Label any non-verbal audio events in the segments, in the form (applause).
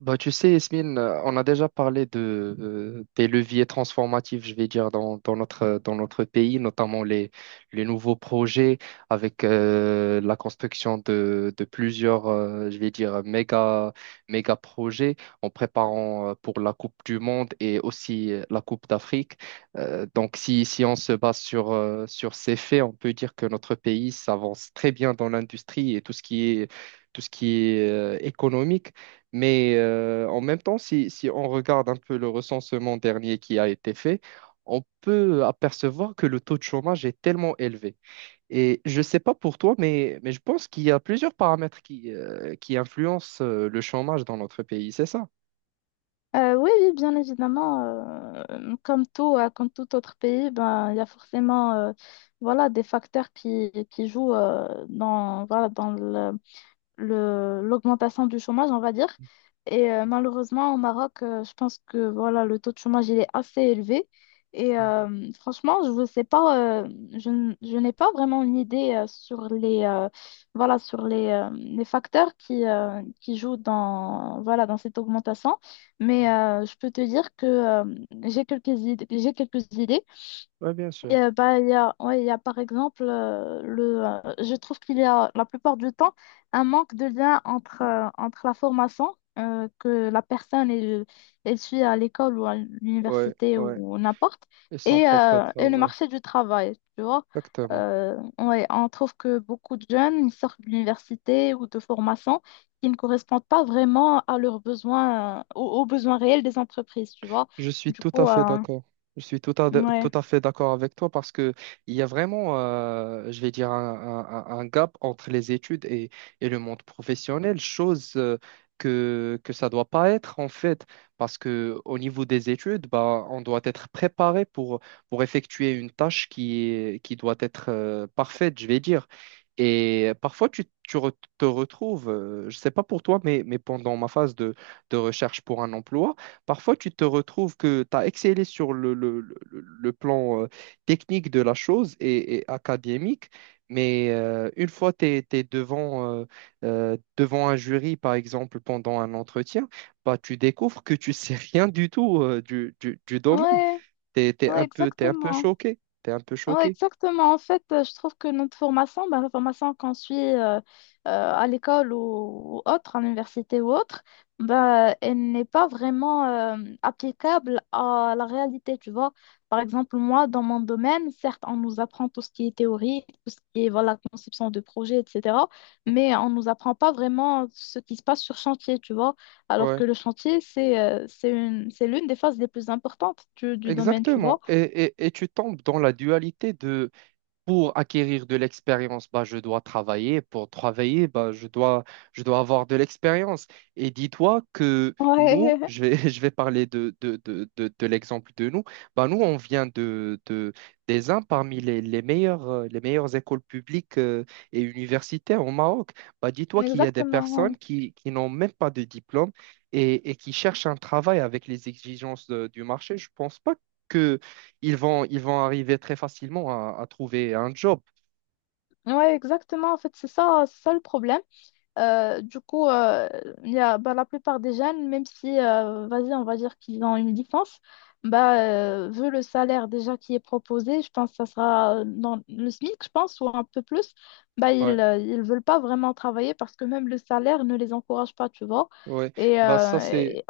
Bah, tu sais, Yasmine, on a déjà parlé des leviers transformatifs, je vais dire, dans notre pays, notamment les nouveaux projets avec la construction de plusieurs, je vais dire, méga projets en préparant pour la Coupe du Monde et aussi la Coupe d'Afrique. Donc, si on se base sur ces faits, on peut dire que notre pays s'avance très bien dans l'industrie et tout ce qui est économique. Mais, en même temps, si on regarde un peu le recensement dernier qui a été fait, on peut apercevoir que le taux de chômage est tellement élevé. Et je ne sais pas pour toi, mais je pense qu'il y a plusieurs paramètres qui influencent le chômage dans notre pays, c'est ça? Oui, bien évidemment, comme tout autre pays, ben, il y a forcément voilà, des facteurs qui jouent dans, voilà, dans l'augmentation du chômage, on va dire. Et malheureusement, au Maroc, je pense que voilà, le taux de chômage il est assez élevé. Et franchement, je ne sais pas, je n'ai pas vraiment une idée voilà, sur les facteurs qui jouent dans, voilà, dans cette augmentation. Mais je peux te dire que j'ai quelques idées Oui, bien sûr. et bah, il y a par exemple, je trouve qu'il y a la plupart du temps un manque de lien entre la formation que la personne elle suit à l'école ou à Ouais, l'université ouais. ou n'importe Et son propre et le travail. marché du travail, tu vois. Exactement. Ouais, on trouve que beaucoup de jeunes ils sortent de l'université ou de formation qui ne correspondent pas vraiment à leurs besoins, aux besoins réels des entreprises, tu vois. Je suis Du tout à coup, fait d'accord. Je suis tout ouais. à fait d'accord avec toi parce que il y a vraiment, je vais dire, un gap entre les études et le monde professionnel, chose que ça doit pas être en fait, parce que au niveau des études, bah, on doit être préparé pour effectuer une tâche qui doit être parfaite, je vais dire. Et parfois, te retrouves, je sais pas pour toi, mais pendant ma phase de recherche pour un emploi. Parfois, tu te retrouves que tu as excellé sur le plan technique de la chose et académique, mais, une fois que tu es, devant un jury, par exemple, pendant un entretien, bah, tu découvres que tu sais (laughs) rien du tout du domaine. Ouais. Tu es, Ouais, un peu, T'es un peu exactement. choqué. T'es un peu Ouais, choqué. exactement. En fait, je trouve que notre formation, ben, la formation qu'on suit à l'école ou autre, à l'université ou autre, ben, elle n'est pas vraiment applicable à la réalité, tu vois. Par exemple, moi, dans mon domaine, certes, on nous apprend tout ce qui est théorie, tout ce qui est voilà, conception de projet, etc. Mais on ne nous apprend pas vraiment ce qui se passe sur chantier, tu vois. Alors que Ouais, le chantier, c'est une, c'est l'une des phases les plus importantes du domaine, tu vois. exactement. Et tu tombes dans la dualité de. Pour acquérir de l'expérience, bah, je dois travailler. Pour travailler, bah, je dois avoir de l'expérience. Et dis-toi que nous, Ouais, (laughs) je vais parler de l'exemple de nous. Bah, nous, on vient des uns parmi les meilleures écoles publiques et universitaires au Maroc. Bah, (laughs) dis-toi qu'il y a des exactement. personnes qui n'ont même pas de diplôme et qui cherchent un travail avec les exigences du marché. Je pense pas que ils vont arriver très facilement à trouver un job. Ouais, exactement. En fait, c'est ça le problème. Du coup, il y a, bah, la plupart des jeunes, même si, vas-y, on va dire qu'ils ont une licence, vu le salaire déjà qui est proposé, je pense que ça sera dans le SMIC, je pense, ou un peu plus, bah, Ouais, ils veulent pas vraiment travailler parce que même le salaire ne les encourage pas, tu vois. ouais. Et, Bah, euh, ça c'est et-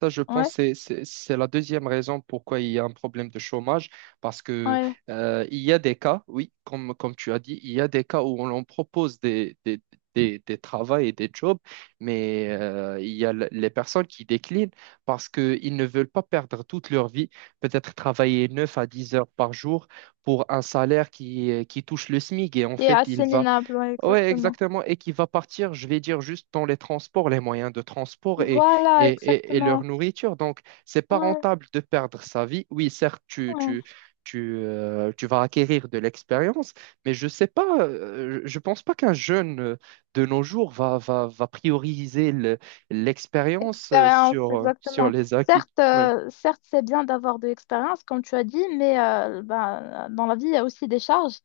ça, je pense, ouais, c'est la deuxième raison pourquoi il y a un problème de chômage, parce que ouais. Il y a des cas, oui, comme tu as dit, il y a des cas où on leur propose des travaux et des jobs, mais, il y a les personnes qui déclinent parce qu'ils ne veulent pas perdre toute leur vie, peut-être travailler 9 à 10 heures par jour pour un salaire qui touche le SMIC et en Et fait, il assez va. minable, ouais, Ouais, exactement. exactement, et qui va partir, je vais dire, juste dans les transports, les moyens de transport Voilà, et, et leur exactement. nourriture. Donc, c'est pas Ouais, rentable de perdre sa vie. Oui, certes, ouais. Tu vas acquérir de l'expérience, mais je sais pas, je pense pas qu'un jeune de nos jours va prioriser l'expérience Expérience, sur exactement. les acquis. Ouais, Certes, c'est bien d'avoir de l'expérience, comme tu as dit, mais ben, dans la vie, il y a aussi des charges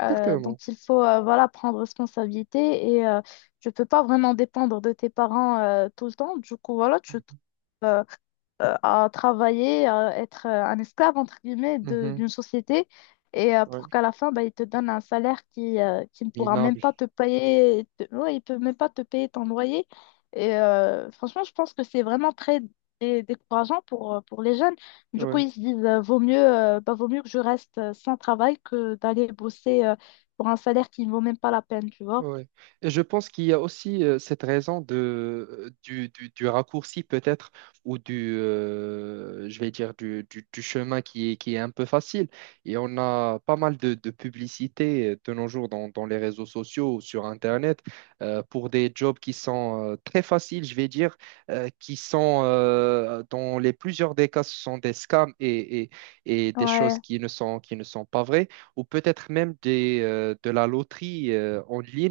dont exactement. il faut voilà, prendre responsabilité et tu ne peux pas vraiment dépendre de tes parents tout le temps. Du coup, voilà, tu trouves à travailler, à être un esclave, entre guillemets, Mhm. d'une société, et Ouais. pour qu'à la fin, bah, il te donne un salaire qui ne pourra même Minable. pas te payer, ouais, il peut même pas te payer ton loyer. Et franchement, je pense que c'est vraiment très décourageant pour les jeunes. Du coup, Ouais. ils se disent, vaut mieux, bah, vaut mieux que je reste sans travail que d'aller bosser pour un salaire qui ne vaut même pas la peine, tu vois. Oui. Et je pense qu'il y a aussi cette raison du raccourci peut-être, ou je vais dire, du chemin qui est un peu facile. Et on a pas mal de publicités de nos jours dans les réseaux sociaux ou sur Internet pour des jobs qui sont très faciles, je vais dire, qui sont, dans les plusieurs des cas, ce sont des scams et des choses Ouais, qui ne sont pas vraies ou peut-être même de la loterie en ligne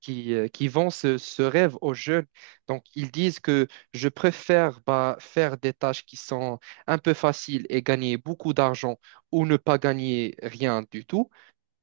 qui vend ce rêve aux jeunes. Donc, ils disent que je préfère bah, faire des tâches qui sont un peu faciles et gagner beaucoup d'argent ou ne pas gagner rien du tout,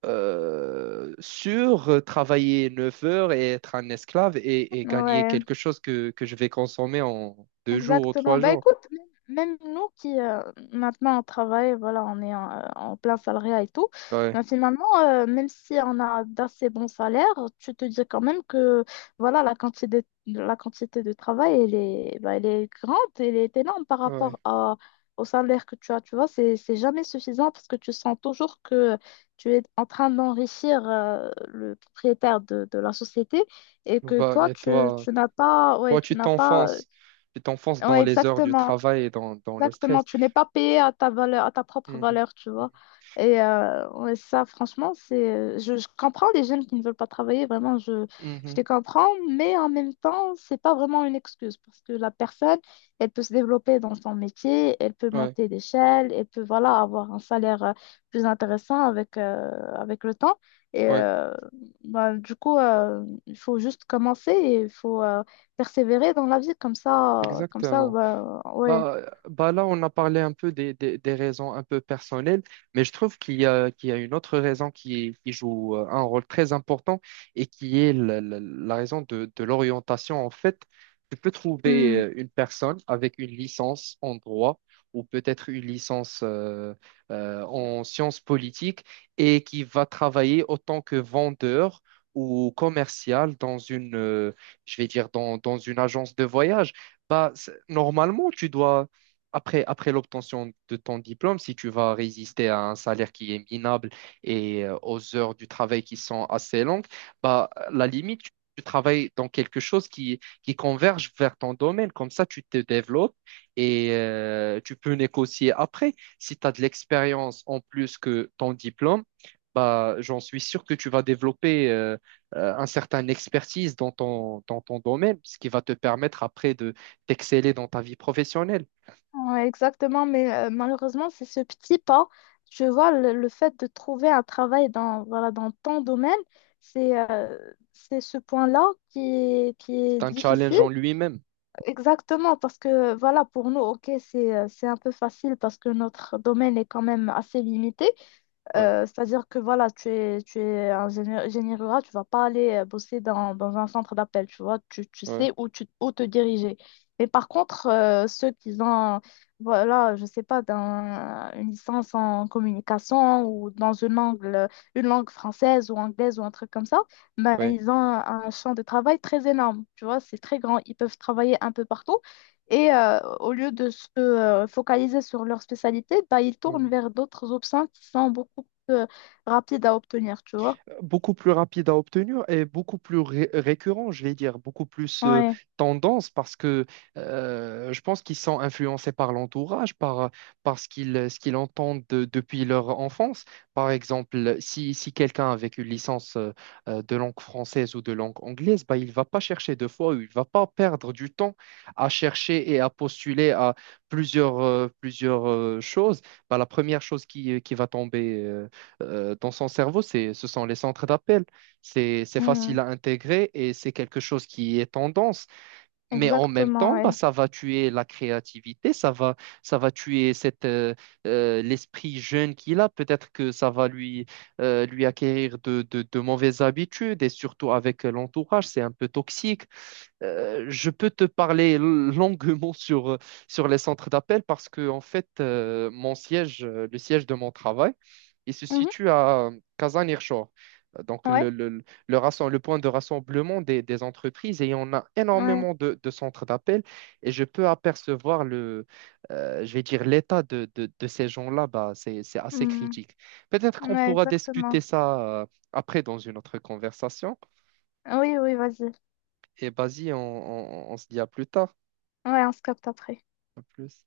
sur travailler 9 heures et être un esclave et gagner ouais. quelque chose que je vais consommer en 2 jours ou Exactement. trois Bah jours. écoute, même nous qui maintenant on travaille, voilà, on est en plein salariat et tout, Ouais, mais finalement, même si on a d'assez bons salaires, tu te dis quand même que voilà, la quantité de travail, elle est, bah, elle est grande, elle est énorme ouais. Au salaire que tu as. Tu vois, c'est jamais suffisant parce que tu sens toujours que tu es en train d'enrichir le propriétaire de la société et que Bah, et toi? tu n'as pas, ouais, Toi, tu n'as pas. Tu t'enfonces dans Ouais, les heures du exactement. travail et dans le Exactement, stress. tu n'es pas payé à ta valeur, à ta propre Mhm. valeur, tu vois. Et ouais, ça, franchement, je comprends les jeunes qui ne veulent pas travailler, vraiment, Mhm. je Mhm. les comprends, mais en même temps, c'est pas vraiment une excuse parce que la personne, elle peut se développer dans son métier, elle peut Ouais, monter d'échelle, elle peut, voilà, avoir un salaire plus intéressant avec, avec le temps. Et ouais, bah, du coup, il faut juste commencer et il faut persévérer dans la vie, comme ça, exactement. bah, ouais. Bah là, on a parlé un peu des raisons un peu personnelles, mais je trouve qu'il y a une autre raison qui joue un rôle très important et qui est la raison de l'orientation. En fait, tu peux trouver Hmm. Une personne avec une licence en droit ou peut-être une licence en sciences politiques et qui va travailler autant que vendeur ou commercial dans une, je vais dire, dans, dans une agence de voyage. Bah, normalement, tu dois, après l'obtention de ton diplôme, si tu vas résister à un salaire qui est minable et, aux heures du travail qui sont assez longues, bah, à la limite, tu travailles dans quelque chose qui converge vers ton domaine. Comme ça, tu te développes et, tu peux négocier après. Si tu as de l'expérience en plus que ton diplôme, bah, j'en suis sûr que tu vas développer un certain expertise dans ton domaine, ce qui va te permettre après d'exceller dans ta vie professionnelle. Ouais, exactement, mais malheureusement, c'est ce petit pas. Tu vois, le fait de trouver un travail dans, voilà, dans ton domaine, c'est euh, c'est ce point-là qui est C'est un challenge difficile. en lui-même. Exactement, parce que voilà, pour nous, ok, c'est un peu facile parce que notre domaine est quand même assez limité, Ouais, c'est-à-dire que voilà, tu es un génie, génie rural, tu vas pas aller bosser dans, dans un centre d'appel, tu vois, tu ouais, sais où te diriger. Mais par contre, ceux qui ont, voilà, je sais pas, une licence en communication ou dans une langue française ou anglaise ou un truc comme ça, ben, ouais. ils ont un champ de travail très énorme, tu vois, c'est très grand, ils peuvent travailler un peu partout. Et au lieu de se focaliser sur leur spécialité, bah, ils tournent Mm. vers d'autres options qui sont beaucoup euh, rapide à obtenir, tu vois. Beaucoup plus rapide à obtenir et beaucoup plus récurrent, je vais dire, beaucoup plus Ouais. tendance parce que, je pense qu'ils sont influencés par l'entourage, par ce qu'ils entendent depuis leur enfance. Par exemple, si quelqu'un avec une licence de langue française ou de langue anglaise, bah, il ne va pas chercher deux fois, ou il ne va pas perdre du temps à chercher et à postuler à plusieurs choses. Bah, la première chose qui va tomber dans son cerveau, ce sont les centres d'appel. C'est Mm, facile à intégrer et c'est quelque chose qui est tendance. Mais en même Exactement, temps, bah, ouais. ça va tuer la créativité, ça va tuer l'esprit jeune qu'il a. Peut-être que ça va lui acquérir de mauvaises habitudes et surtout avec l'entourage, c'est un peu toxique. Je peux te parler longuement sur les centres d'appel parce que, en fait, le siège de mon travail, il se Mhm, situe à Kazan-Irshor. Donc, Ouais, le point de rassemblement des entreprises et on a ouais. énormément de centres d'appel et je peux apercevoir le, je vais dire, l'état de ces gens-là, bah, c'est assez Mm, critique. Peut-être qu'on Ouais, pourra exactement. discuter ça après dans une autre conversation Oui, oui, vas-y. et vas-y, on on se dit à plus tard. Ouais, on se capte après. À plus.